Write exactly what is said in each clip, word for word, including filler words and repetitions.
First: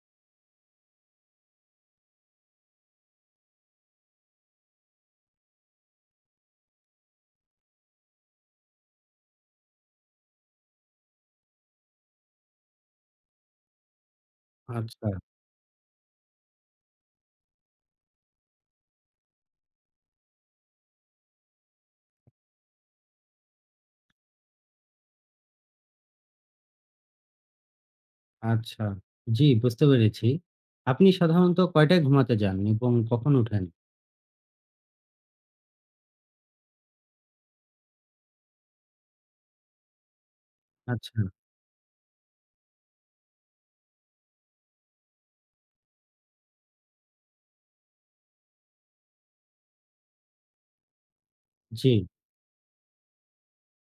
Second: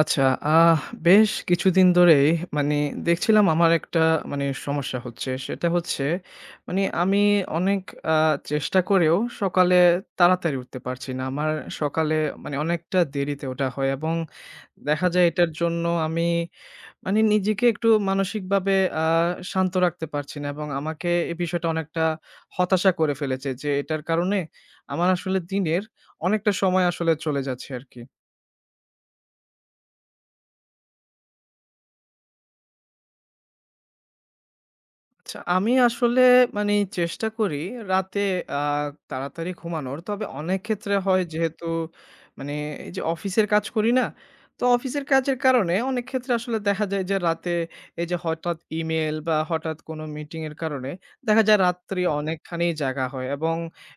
আচ্ছা, আহ বেশ কিছুদিন ধরেই মানে দেখছিলাম আমার একটা মানে সমস্যা হচ্ছে। সেটা হচ্ছে মানে আমি অনেক আ চেষ্টা করেও সকালে তাড়াতাড়ি উঠতে পারছি না। আমার সকালে মানে অনেকটা দেরিতে ওঠা হয় এবং দেখা আচ্ছা, যায় এটার জন্য আমি মানে নিজেকে একটু মানসিকভাবে আ শান্ত রাখতে পারছি না, এবং আমাকে এই বিষয়টা অনেকটা হতাশা করে ফেলেছে যে এটার কারণে আমার আসলে দিনের অনেকটা সময় আসলে চলে যাচ্ছে আরকি। আচ্ছা। জি, বুঝতে পেরেছি। আপনি সাধারণত কয়টায় ঘুমাতে যান এবং কখন উঠেন? আচ্ছা, আমি আসলে মানে চেষ্টা করি রাতে আ তাড়াতাড়ি ঘুমানোর। তবে অনেক ক্ষেত্রে আচ্ছা, হয় যেহেতু মানে এই যে অফিসের কাজ করি না? তো অফিসের কাজের কারণে অনেক ক্ষেত্রে আসলে দেখা যায় যে রাতে এই যে হঠাৎ ইমেইল বা হঠাৎ কোনো মিটিং এর কারণে দেখা যায় জি। রাত্রি অনেকখানি জাগা হয়, এবং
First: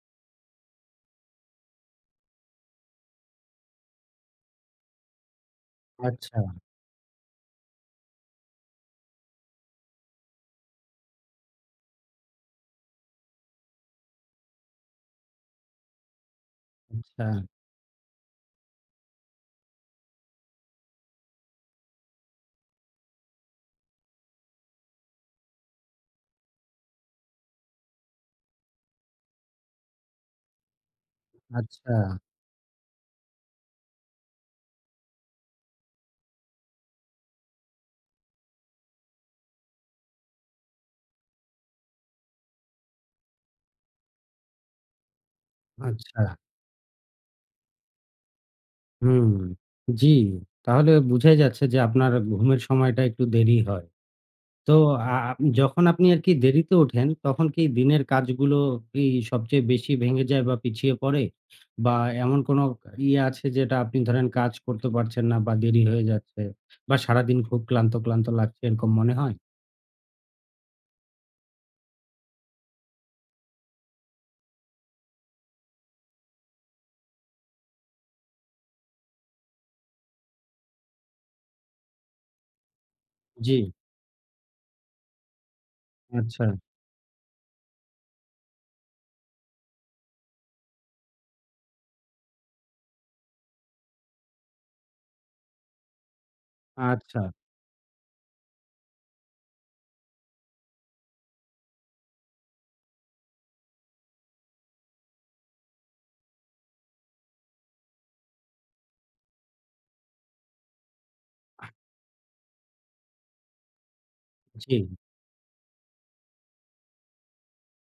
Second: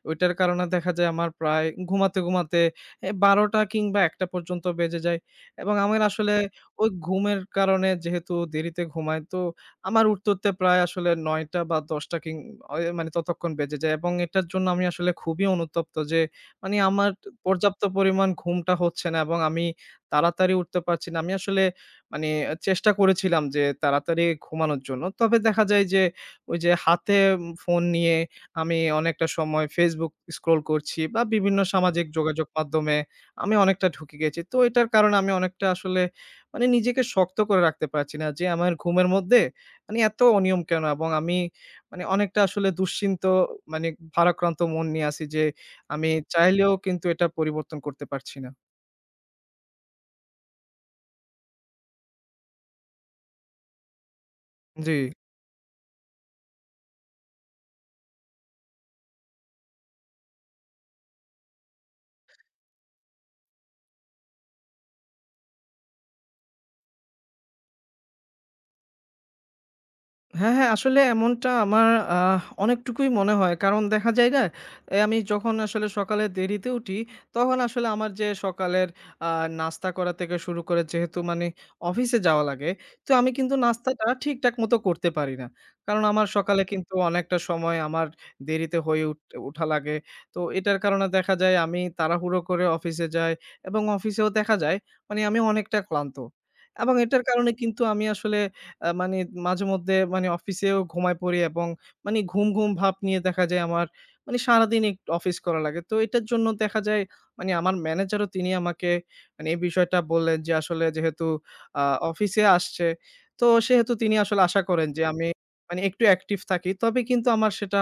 ওইটার কারণে দেখা যায় আমার প্রায় ঘুমাতে, ঘুমাতে এ বারোটা কিংবা একটা পর্যন্ত বেজে যায়, এবং আমার আসলে আচ্ছা, ওই ঘুমের কারণে যেহেতু দেরিতে ঘুমাই, তো আমার উঠতে, উঠতে প্রায় আসলে নয়টা বা দশটা কিং অয় মানে ততক্ষণ বেজে যায়, এবং এটার জন্য আমি আসলে খুবই অনুতপ্ত যে মানে আমার আচ্ছা, পর্যাপ্ত পরিমাণ ঘুমটা হচ্ছে না এবং আমি তাড়াতাড়ি উঠতে পারছি না। আমি আসলে মানে চেষ্টা করেছিলাম যে তাড়াতাড়ি ঘুমানোর জন্য। তবে দেখা যায় যে ওই যে হাতে ফোন নিয়ে আমি অনেকটা সময় Facebook স্ক্রল করছি বা বিভিন্ন আচ্ছা, সামাজিক যোগাযোগ মাধ্যমে আমি অনেকটা ঢুকে গেছি। তো এটার কারণে আমি অনেকটা আসলে মানে নিজেকে শক্ত করে রাখতে পারছি না যে আমার ঘুমের মধ্যে মানে এত অনিয়ম কেন? এবং আমি মানে অনেকটা আসলে দুশ্চিন্ত মানে ভারাক্রান্ত মন নিয়ে আছি যে, আমি আচ্ছা। চাইলেও কিন্তু এটা পরিবর্তন করতে পারছি না। হুম, জি। তাহলে বুঝাই যাচ্ছে যে আপনার ঘুমের সময়টা একটু দেরি হয়। তো জি। আ আ- যখন আপনি আরকি দেরিতে ওঠেন, তখন কি দিনের কাজগুলো কি সবচেয়ে বেশি ভেঙে যায় বা পিছিয়ে পড়ে? বা এমন কোনো ইয়ে আছে যেটা আপনি ধরেন কাজ করতে পারছেন না বা দেরি হয়ে যাচ্ছে বা সারাদিন খুব ক্লান্ত, ক্লান্ত লাগছে এরকম মনে হয়? হ্যাঁ, হ্যাঁ, আসলে এমনটা আমার আহ অনেকটুকুই মনে হয়। কারণ দেখা যায় না, এ আমি যখন আসলে সকালে দেরিতে উঠি, তখন আসলে আমার যে সকালের আ নাস্তা করা থেকে শুরু করে যেহেতু মানে অফিসে যাওয়া লাগে, তো আমি জি, কিন্তু নাস্তাটা ঠিকঠাক মতো করতে পারি না। কারণ আমার আচ্ছা, সকালে কিন্তু অনেকটা সময় আমার দেরিতে হয়ে উঠ উঠা লাগে। তো এটার কারণে দেখা যায় আমি তাড়াহুড়ো করে অফিসে যাই, এবং অফিসেও দেখা যায় মানে আমি অনেকটা ক্লান্ত, এবং আচ্ছা, এটার কারণে কিন্তু আমি আসলে আ মানে মাঝেমধ্যে মানে অফিসেও ঘুমায় পড়ি, এবং মানে ঘুম, ঘুম ভাব নিয়ে দেখা যায় আমার মানে সারাদিন একটু অফিস করা লাগে। তো এটার জন্য দেখা যায় মানে আমার ম্যানেজারও তিনি আমাকে মানে এই বিষয়টা বললেন যে আসলে যেহেতু আ অফিসে আসছে, তো সেহেতু তিনি আসলে আশা জি, করেন যে আমি মানে একটু অ্যাক্টিভ থাকি। তবে কিন্তু আমার সেটা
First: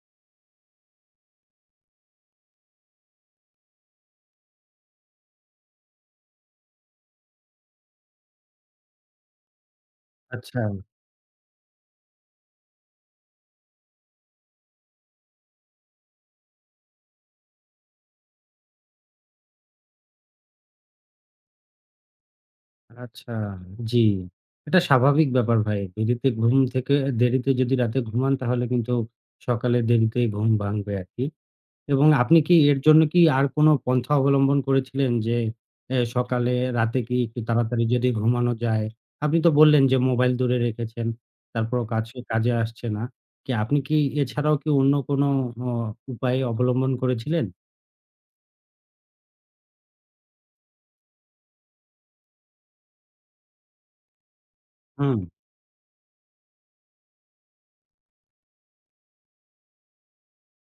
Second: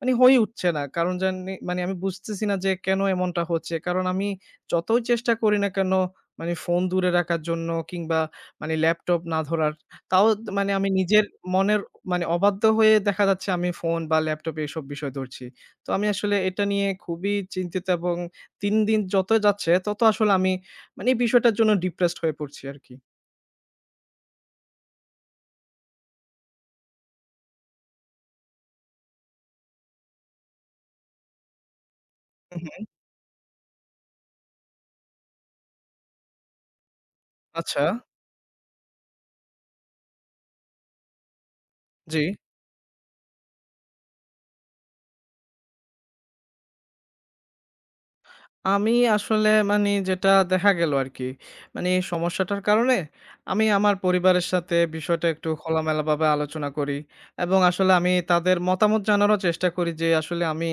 মানে হয়ে উঠছে না। কারণ জানি মানে আমি বুঝতেছি না যে কেন এমনটা হচ্ছে। কারণ আমি যতই চেষ্টা করি না কেন মানে ফোন দূরে রাখার জন্য কিংবা মানে ল্যাপটপ না ধরার, তাও আচ্ছা, মানে আমি নিজের মনের মানে অবাধ্য হয়ে দেখা যাচ্ছে আমি ফোন বা ল্যাপটপে এসব বিষয় ধরছি। তো আমি আসলে এটা নিয়ে খুবই চিন্তিত, এবং তিন দিন যত যাচ্ছে তত আসলে আমি মানে এই বিষয়টার জন্য ডিপ্রেসড হয়ে পড়ছি আরকি। আচ্ছা, জি। এটা স্বাভাবিক ব্যাপার ভাই। দেরিতে ঘুম থেকে দেরিতে যদি রাতে ঘুমান তাহলে কিন্তু সকালে দেরিতেই ঘুম ভাঙবে আরকি। এবং আপনি কি হু, এর হু। জন্য কি আর কোনো পন্থা অবলম্বন করেছিলেন যে, এ সকালে রাতে কি একটু আচ্ছা, তাড়াতাড়ি যদি ঘুমানো যায়? আপনি তো বললেন যে মোবাইল দূরে রেখেছেন, তারপরেও কাছে জি। কাজে আসছে না। কি আপনি কি এছাড়াও কি অন্য কোনো অ উপায় অবলম্বন করেছিলেন? আমি আসলে মানে যেটা দেখা গেল আরকি, মানে এই সমস্যাটার কারণে আমি আমার পরিবারের সাথে হুম, বিষয়টা একটু খোলামেলাভাবে আলোচনা করি, এবং আসলে আমি তাদের মতামত জানারও চেষ্টা করি যে আসলে আমি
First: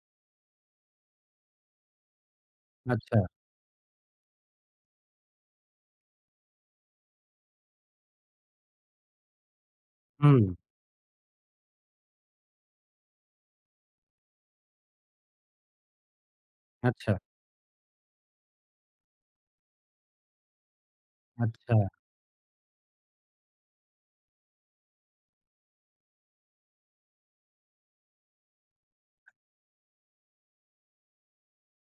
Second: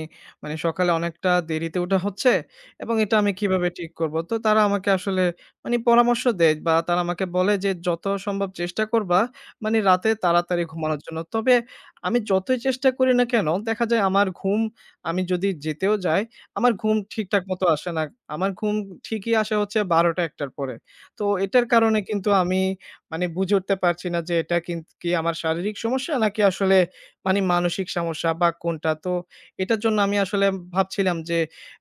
মানে সকালে অনেকটা দেরিতে উঠা হচ্ছে, এবং এটা আচ্ছা, আমি কিভাবে ঠিক করব। তো তারা আমাকে আসলে মানে পরামর্শ দেয় বা তারা আমাকে বলে যে, "যত সম্ভব চেষ্টা করবা মানে রাতে হুম, তাড়াতাড়ি ঘুমানোর জন্য।" তবে আমি যতই চেষ্টা করি না কেন দেখা যায় আমার ঘুম আমি যদি যেতেও যাই আমার ঘুম আচ্ছা, ঠিকঠাক মতো আসে না। আমার ঘুম ঠিকই আসে হচ্ছে বারোটা একটা টার পরে। তো এটার আচ্ছা, কারণে কিন্তু আমি মানে বুঝে উঠতে পারছি না যে এটা কিন কি আমার শারীরিক সমস্যা নাকি আসলে মানে মানসিক সমস্যা বা কোনটা। তো এটার জন্য আমি আসলে ভাবছিলাম যে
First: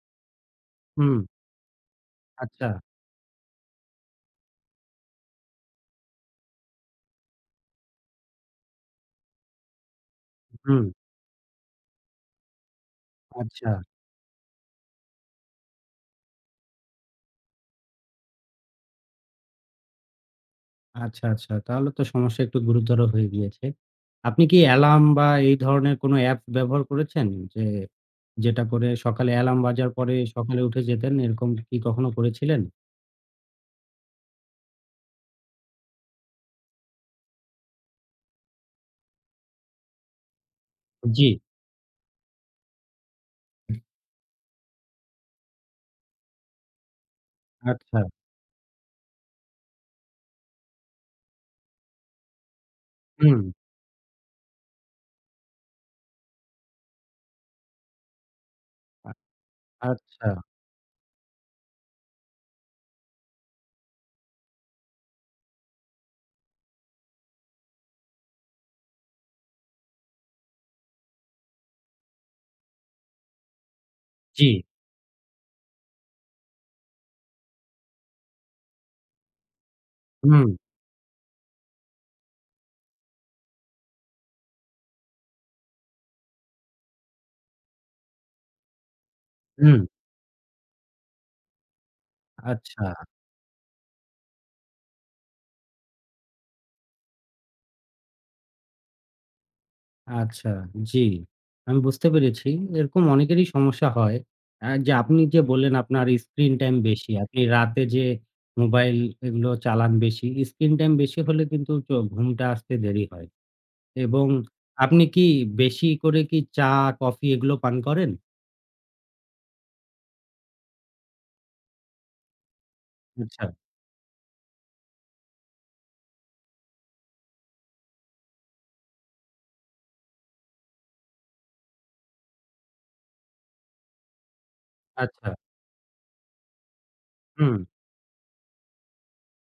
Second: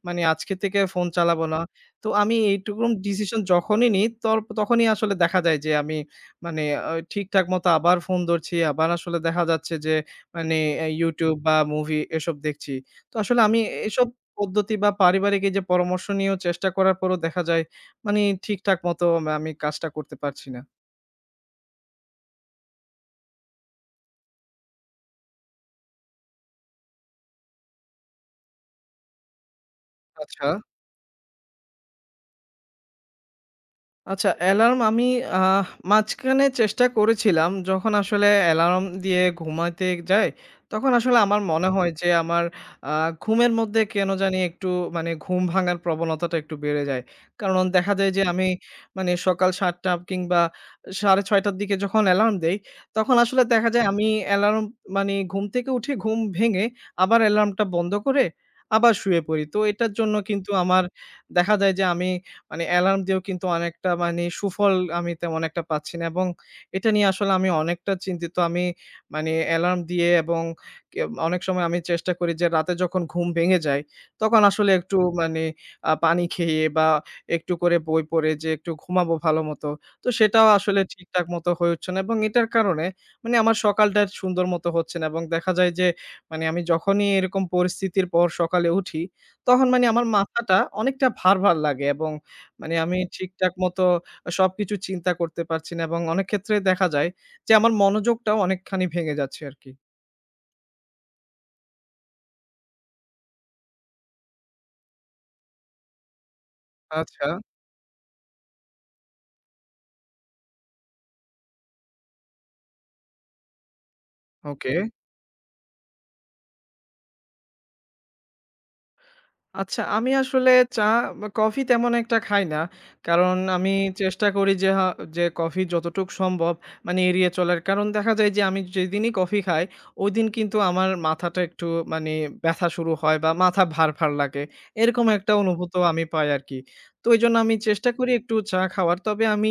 মানে আজকে থেকে ফোন হুম, চালাবো না। তো আমি আচ্ছা, এইটুকুম ডিসিশন যখনই নিই তর তখনই আসলে দেখা যায় যে আমি মানে আ ঠিকঠাক মতো আবার ফোন ধরছি। আবার আসলে দেখা যাচ্ছে যে মানে হুম, আ YouTube বা মুভি এসব দেখছি। তো আসলে আমি আচ্ছা। এসব পদ্ধতি বা পারিবারিক এই যে পরামর্শ নিয়েও চেষ্টা করার পরও দেখা যায়, মানি ঠিকঠাক মতো আমি কাজটা করতে পারছি না। আচ্ছা, আচ্ছা। তাহলে তো সমস্যা একটু গুরুতর হয়ে গিয়েছে। আপনি কি অ্যালার্ম বা এই ধরনের কোনো অ্যাপ ব্যবহার করেছেন? যে যেটা করে সকালে অ্যালার্ম বাজার পরে আচ্ছা। সকালে উঠে যেতেন, এরকম কি কখনো করেছিলেন? আচ্ছা, অ্যালার্ম আমি আহ মাঝখানে চেষ্টা করেছিলাম। যখন আসলে অ্যালার্ম দিয়ে ঘুমাতে যাই, তখন আসলে জি, আমার মনে হয় যে আমার আ ঘুমের মধ্যে কেন জানি একটু মানে ঘুম ভাঙার প্রবণতাটা একটু বেড়ে যায়। কারণ দেখা আচ্ছা। যায় যে আমি মানে সকাল সাতটা টা কিংবা সাড়ে ছয় টার দিকে যখন অ্যালার্ম দেই, তখন হুম, আসলে দেখা যায় আমি অ্যালার্ম মানে ঘুম থেকে উঠে ঘুম ভেঙে আবার অ্যালার্মটা বন্ধ করে আবার আ শুয়ে পড়ি। তো এটার জন্য আচ্ছা। কিন্তু আমার দেখা যায় যে আমি মানে অ্যালার্ম দিয়েও কিন্তু অনেকটা মানে সুফল আমি তেমন একটা পাচ্ছি না, এবং এটা নিয়ে আসলে আমি অনেকটা চিন্তিত। আমি মানে অ্যালার্ম দিয়ে এবং কে অনেক সময় আমি চেষ্টা করি যে রাতে যখন ঘুম ভেঙে যায়, তখন জি, আসলে একটু মানে আ পানি খেয়ে বা একটু করে বই পড়ে যে একটু ঘুমাবো ভালো মতো। তো হুম, সেটাও আসলে ঠিকঠাক মতো হয়ে উঠছে না, এবং এটার কারণে মানে আমার সকালটা সুন্দর মতো হচ্ছে না, এবং দেখা যায় যে মানে আমি যখনই এরকম পরিস্থিতির পর সকালে উঠি, তখন হুম, মানে আমার মাথাটা অনেকটা ভার, ভার লাগে, এবং মানে আচ্ছা। আমি ঠিকঠাক মতো সবকিছু চিন্তা করতে পারছি না, এবং অনেক ক্ষেত্রে দেখা যায় যে, আমার মনোযোগটাও অনেকখানি ভেঙে যাচ্ছে আরকি। আচ্ছা, জি। আমি বুঝতে পেরেছি। এরকম অনেকেরই সমস্যা হয়। আ যে আপনি যে বললেন আপনার স্ক্রিন টাইম বেশি। আচ্ছা, আপনি রাতে যে মোবাইল এগুলো চালান বেশি, স্ক্রিন টাইম বেশি হলে কিন্তু চ ঘুমটা আসতে দেরি হয়। এবং ওকে। আপনি কি বেশি করে কি চা, কফি এগুলো পান করেন? আচ্ছা, আমি আসলে চা বা কফি তেমন একটা খাই না। কারণ আচ্ছা, আমি চেষ্টা করি যে হা যে কফি যতটুক সম্ভব মানে এড়িয়ে চলার। কারণ দেখা যায় যে আমি যেদিনই কফি খাই, ওইদিন কিন্তু আমার মাথাটা একটু মানে ব্যথা শুরু হয় বা মাথা ভার, ভার লাগে। এরকম আচ্ছা। একটা অনুভূত আমি পাই আরকি। তো এজন্য আমি হুম, চেষ্টা করি একটু চা খাওয়ার। তবে আমি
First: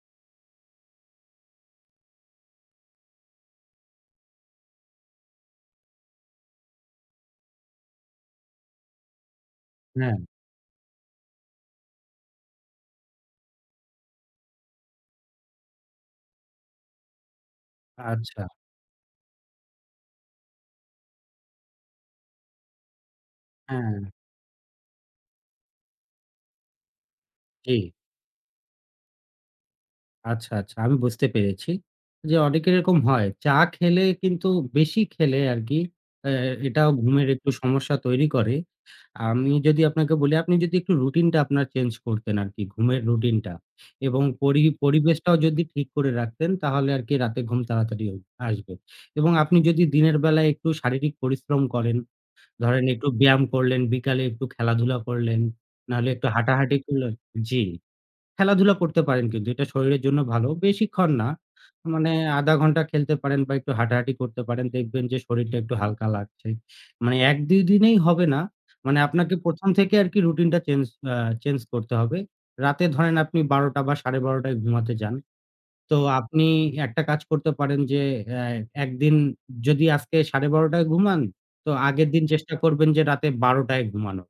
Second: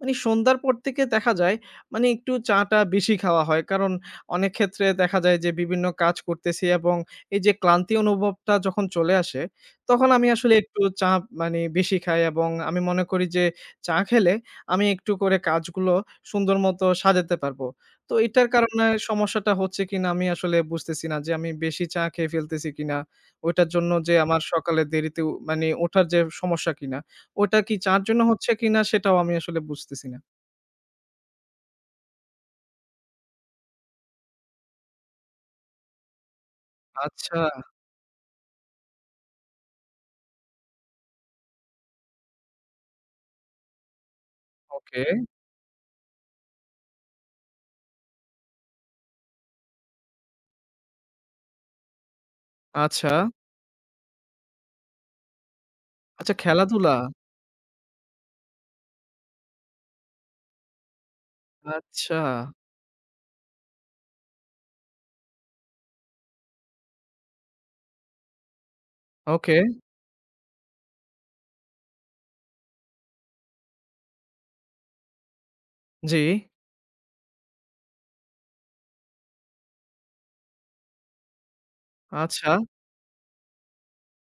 মানে সন্ধ্যার পর থেকে দেখা যায় মানে একটু চা টা বেশি খাওয়া হয়। কারণ অনেক ক্ষেত্রে দেখা যায় যে বিভিন্ন কাজ করতেছি, এবং এই যে ক্লান্তি অনুভবটা যখন চলে আসে, তখন হ্যাঁ, আমি আসলে একটু চা মানে বেশি খাই, এবং আমি মনে করি যে চা খেলে আমি একটু করে কাজগুলো সুন্দর মতো সাজাতে পারবো। তো আচ্ছা, এটার কারণে সমস্যাটা হচ্ছে কিনা আমি আসলে বুঝতেছি না যে আমি বেশি চা খেয়ে ফেলতেছি কিনা? ওইটার জন্য হ্যাঁ, যে আমার সকালে দেরিতে উ মানে ওঠার যে সমস্যা কিনা? ওটা কি জি। চা'র জন্য হচ্ছে কিনা সেটাও আমি আসলে বুঝতেছি না। আচ্ছা, আচ্ছা। আমি বুঝতে পেরেছি। যে অনেকের এরকম হয়। চা খেলে কিন্তু বেশি খেলে আরকি অ্যা এটাও ঘুমের আচ্ছা, একটু সমস্যা তৈরি করে। আমি যদি আপনাকে বলি, আপনি যদি একটু রুটিনটা আপনার চেঞ্জ করতেন আরকি, ঘুমের রুটিনটা এবং পরি ওকে। পরিবেশটাও যদি ঠিক করে রাখতেন, তাহলে আরকি রাতে ঘুম তাড়াতাড়ি হ আসবে এবং আপনি যদি দিনের বেলায় একটু শারীরিক পরিশ্রম করেন, ধরেন একটু আচ্ছা, ব্যায়াম করলেন, বিকালে একটু খেলাধুলা করলেন, নাহলে একটু আচ্ছা, হাঁটাহাঁটি খেলাধুলা। করলেন। জি। খেলাধুলা করতে পারেন কিন্তু এটা শরীরের জন্য ভালো। বেশিক্ষণ না। মানে আচ্ছা, আধা ঘন্টা খেলতে পারেন বা একটু হাঁটাহাঁটি করতে পারেন। দেখবেন যে শরীরটা একটু হালকা লাগছে। মানে এক দুই দিনেই হবে না। মানে আপনাকে ওকে, প্রথম থেকে আরকি রুটিনটা চেঞ্জ আ চেঞ্জ করতে হবে। রাতে ধরেন আপনি বারোটা বা সাড়ে বারোটা ঘুমাতে যান। তো জি, আপনি একটা কাজ করতে পারেন যে অ্যা একদিন যদি আজকে সাড়ে বারোটা টায় ঘুমান, তো আগের দিন আচ্ছা। চেষ্টা করবেন যে রাতে বারোটা টায় ঘুমানোর।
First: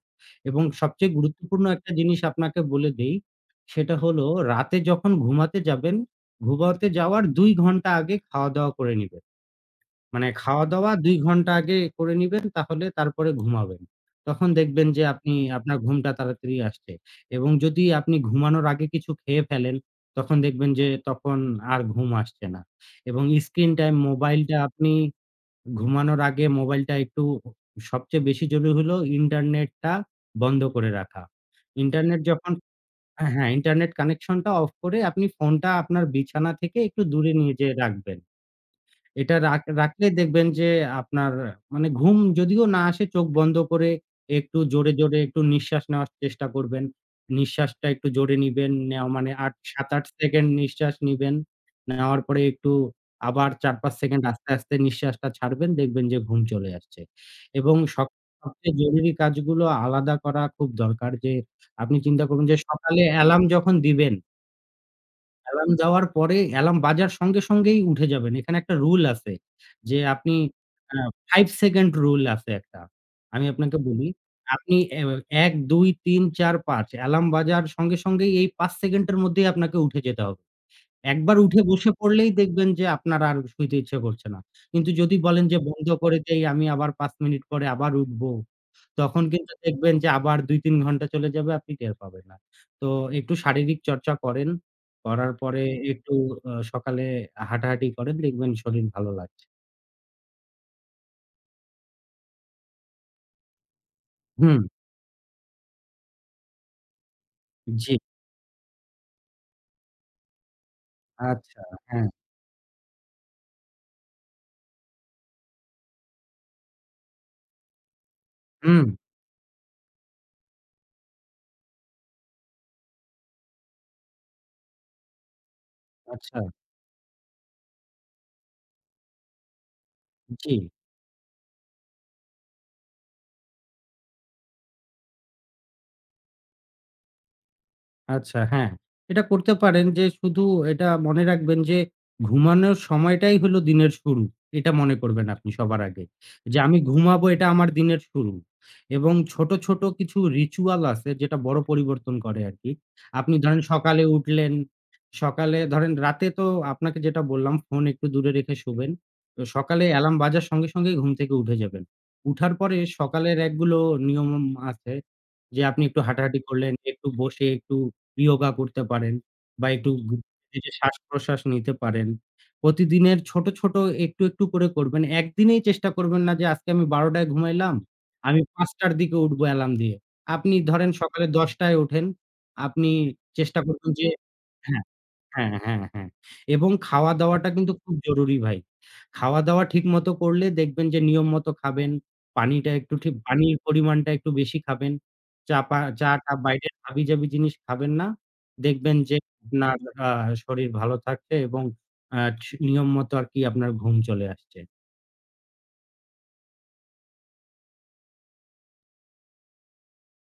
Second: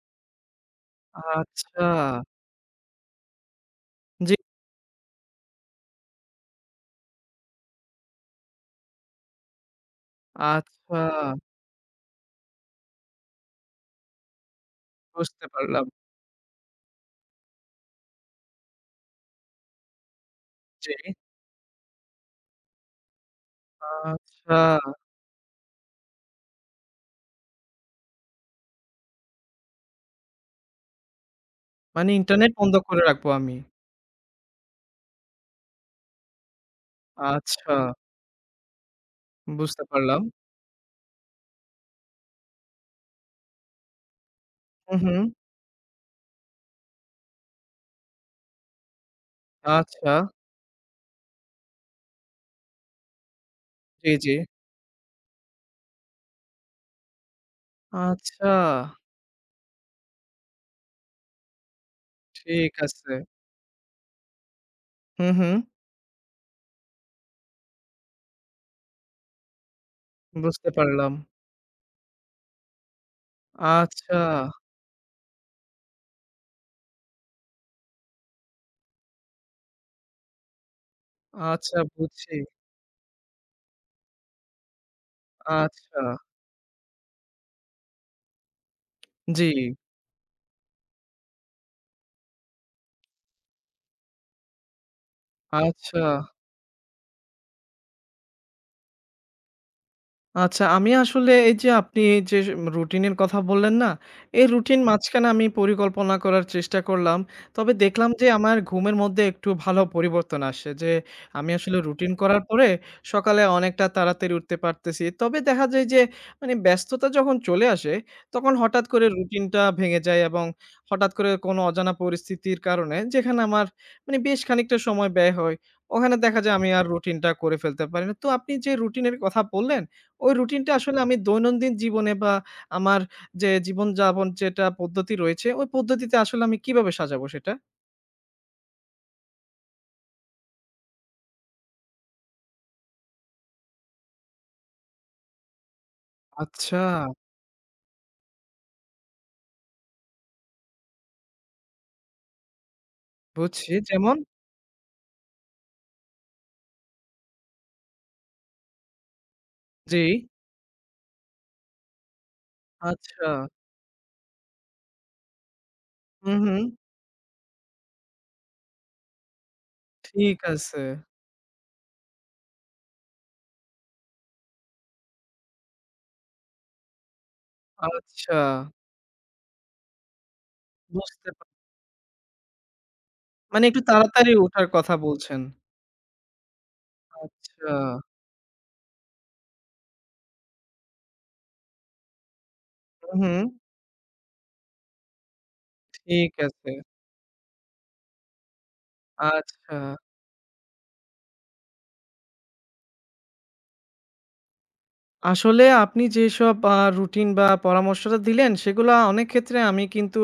এবং সবচেয়ে গুরুত্বপূর্ণ আচ্ছা। একটা জিনিস আপনাকে বলে দেই, সেটা হলো জি, রাতে যখন ঘুমাতে যাবেন, ঘুমাতে যাওয়ার দুই ঘন্টা আগে খাওয়া-দাওয়া করে নিবেন। মানে খাওয়া-দাওয়া আচ্ছা, দুই ঘন্টা আগে করে নিবেন, তাহলে তারপরে ঘুমাবেন। তখন দেখবেন যে আপনি বুঝতে আপনার পারলাম। ঘুমটা তাড়াতাড়ি আসছে। এবং যদি আপনি ঘুমানোর আগে কিছু খেয়ে ফেলেন, তখন দেখবেন যে জি, তখন আর ঘুম আসছে না। এবং স্ক্রিন টাইম মোবাইলটা আচ্ছা। আপনি ঘুমানোর আগে মোবাইলটা একটু সবচেয়ে বেশি জরুরি হলো ইন্টারনেটটা বন্ধ করে রাখা। মানে ইন্টারনেট ইন্টারনেট যখন বন্ধ করে রাখবো হ্যাঁ, আমি। ইন্টারনেট কানেকশনটা অফ করে আপনি ফোনটা আপনার বিছানা থেকে একটু দূরে নিয়ে আচ্ছা, যেয়ে রাখবেন। এটা রাখ বুঝতে রাখলে পারলাম। দেখবেন যে আপনার মানে ঘুম যদিও না আসে চোখ বন্ধ করে একটু জোরে, হুম, জোরে হুম। একটু নিঃশ্বাস নেওয়ার চেষ্টা করবেন। নিঃশ্বাসটা একটু জোরে নিবেন। নেওয়া মানে আট সাত আট আচ্ছা, সেকেন্ড নিঃশ্বাস নিবেন। নেওয়ার পরে একটু আবার চার পাঁচ জি, সেকেন্ড জি। আস্তে, আস্তে নিঃশ্বাসটা ছাড়বেন। দেখবেন যে ঘুম চলে আসছে। এবং সব আচ্ছা, সবচেয়ে জরুরি কাজগুলো আলাদা করা খুব দরকার যে আপনি চিন্তা করুন যে ঠিক সকালে আছে। অ্যালার্ম যখন দিবেন হুম, হুম। অ্যালার্ম দেওয়ার পরে অ্যালার্ম বাজার সঙ্গে, সঙ্গেই উঠে যাবেন। এখানে একটা রুল আছে যে আপনি বুঝতে আ পারলাম। পাঁচ সেকেন্ড রুল আছে একটা। আমি আপনাকে বলি, আচ্ছা, আপনি এ এক, দুই, তিন, চার, পাঁচ অ্যালার্ম বাজার সঙ্গে, সঙ্গেই এই পাঁচ সেকেন্ডের মধ্যেই আপনাকে উঠে যেতে হবে। একবার উঠে আচ্ছা, বসে পড়লেই বুঝছি। দেখবেন যে আপনার আর শুইতে ইচ্ছে করছে না। কিন্তু যদি বলেন যে বন্ধ আচ্ছা, করে দেই আমি আবার পাঁচ মিনিট পরে আবার উঠবো। তখন জি, কিন্তু দেখবেন যে আবার দুই তিন ঘন্টা চলে যাবে আপনি টের পাবেন না। তো একটু শারীরিক চর্চা করেন। করার পরে আচ্ছা। একটু আ সকালে হাঁটাহাঁটি করেন দেখবেন শরীর ভালো লাগছে। আচ্ছা, আমি আসলে এই যে আপনি এই যে রুটিনের কথা বললেন না? এই হুম, রুটিন, হুম। মাঝখানে আমি পরিকল্পনা করার চেষ্টা করলাম। তবে জি। দেখলাম যে আমার ঘুমের মধ্যে একটু ভালো পরিবর্তন আসে। যে আমি আচ্ছা, আসলে হ্যাঁ। রুটিন করার পরে সকালে অনেকটা তাড়াতাড়ি উঠতে পারতেছি। তবে দেখা যায় যে মানে ব্যস্ততা যখন চলে আসে, তখন হঠাৎ হুম, করে রুটিনটা ভেঙে যায়, এবং হঠাৎ করে কোনো অজানা পরিস্থিতির কারণে যেখানে আমার মানে বেশ খানিকটা সময় ব্যয় হয়। ওখানে আচ্ছা, দেখা যায় আমি আর রুটিনটা করে ফেলতে পারি না। তো আপনি যে রুটিনের কথা বললেন, ওই জি। রুটিনটা আসলে আমি দৈনন্দিন জীবনে বা আমার যে জীবনযাপন যেটা পদ্ধতি রয়েছে, ওই পদ্ধতিতে আসলে আমি কিভাবে সাজাবো সেটা? আচ্ছা হ্যাঁ, এটা করতে পারেন যে শুধু এটা মনে রাখবেন যে ঘুমানোর সময়টাই হলো দিনের শুরু। এটা মনে করবেন আপনি সবার আগে। যে আমি আচ্ছা, ঘুমাবো এটা আমার দিনের শুরু। এবং ছোট, ছোট কিছু রিচুয়াল আছে যেটা বড় পরিবর্তন করে আরকি। আপনি ধরেন বুঝছি। সকালে যেমন? উঠলেন, সকালে ধরেন রাতে তো আপনাকে যেটা বললাম ফোন একটু দূরে রেখে শোবেন। তো সকালে জি। অ্যালার্ম বাজার সঙ্গে, সঙ্গেই ঘুম থেকে উঠে যাবেন। উঠার পরে আচ্ছা। সকালের একগুলো নিয়ম আছে যে আপনি একটু হুম, হাঁটাহাঁটি হুম। করলেন, একটু বসে একটু ইয়োগা করতে পারেন বা একটু ঘু ঠিক নিজে আছে। শ্বাস-প্রশ্বাস নিতে পারেন। প্রতিদিনের ছোট, ছোট একটু, একটু করে করবেন। একদিনেই চেষ্টা করবেন না যে আজকে আমি বারো টায় ঘুমাইলাম, আচ্ছা, আমি পাঁচ টার দিকে উঠবো অ্যালার্ম দিয়ে। আপনি ধরেন সকালে বুঝতে পা দশ টায় ওঠেন, আপনি চেষ্টা মানে একটু করবেন যে তাড়াতাড়ি ওঠার হ্যাঁ। কথা বলছেন। হ্যাঁ, হ্যাঁ, হ্যাঁ। হ্যাঁ। এবং খাওয়া-দাওয়াটা আচ্ছা। কিন্তু খুব জরুরি ভাই। খাওয়া-দাওয়া ঠিকমতো করলে দেখবেন যে নিয়ম মতো খাবেন, পানিটা একটু ঠিক হুম, হুম। পানির পরিমাণটা একটু বেশি খাবেন। চা পা ঠিক চা-টা আছে। বাইরের হাবিজাবি জিনিস খাবেন না। দেখবেন যে আপনার আচ্ছা। আ শরীর ভালো থাকছে এবং আ ঠি নিয়ম মতো আরকি আপনার ঘুম চলে আসছে। আসলে আপনি যেসব আ রুটিন বা পরামর্শটা দিলেন, সেগুলা অনেক ক্ষেত্রে আমি কিন্তু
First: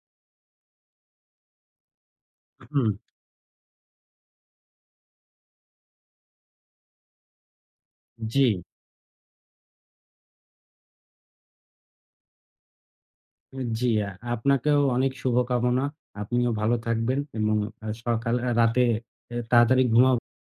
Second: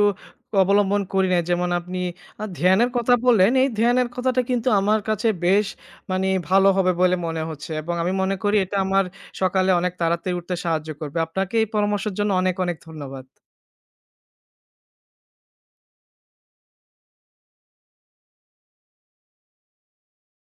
অবলম্বন করি নাই। যেমন আপনি আ হুম, ধ্যানের কথা বললেন, এই ধ্যানের কথাটা কিন্তু আমার কাছে বেশ মানে ভালো হবে বলে মনে হচ্ছে, এবং আমি মনে জি, করি এটা আমার সকালে অনেক তাড়াতাড়ি উঠতে সাহায্য করবে। আপনাকে এই পরামর্শের জন্য অনেক, অনেক ধন্যবাদ। জি। আপনাকেও অনেক শুভকামনা। আপনিও ভালো থাকবেন এবং আ সকাল রাতে এ তাড়াতাড়ি ঘুমাব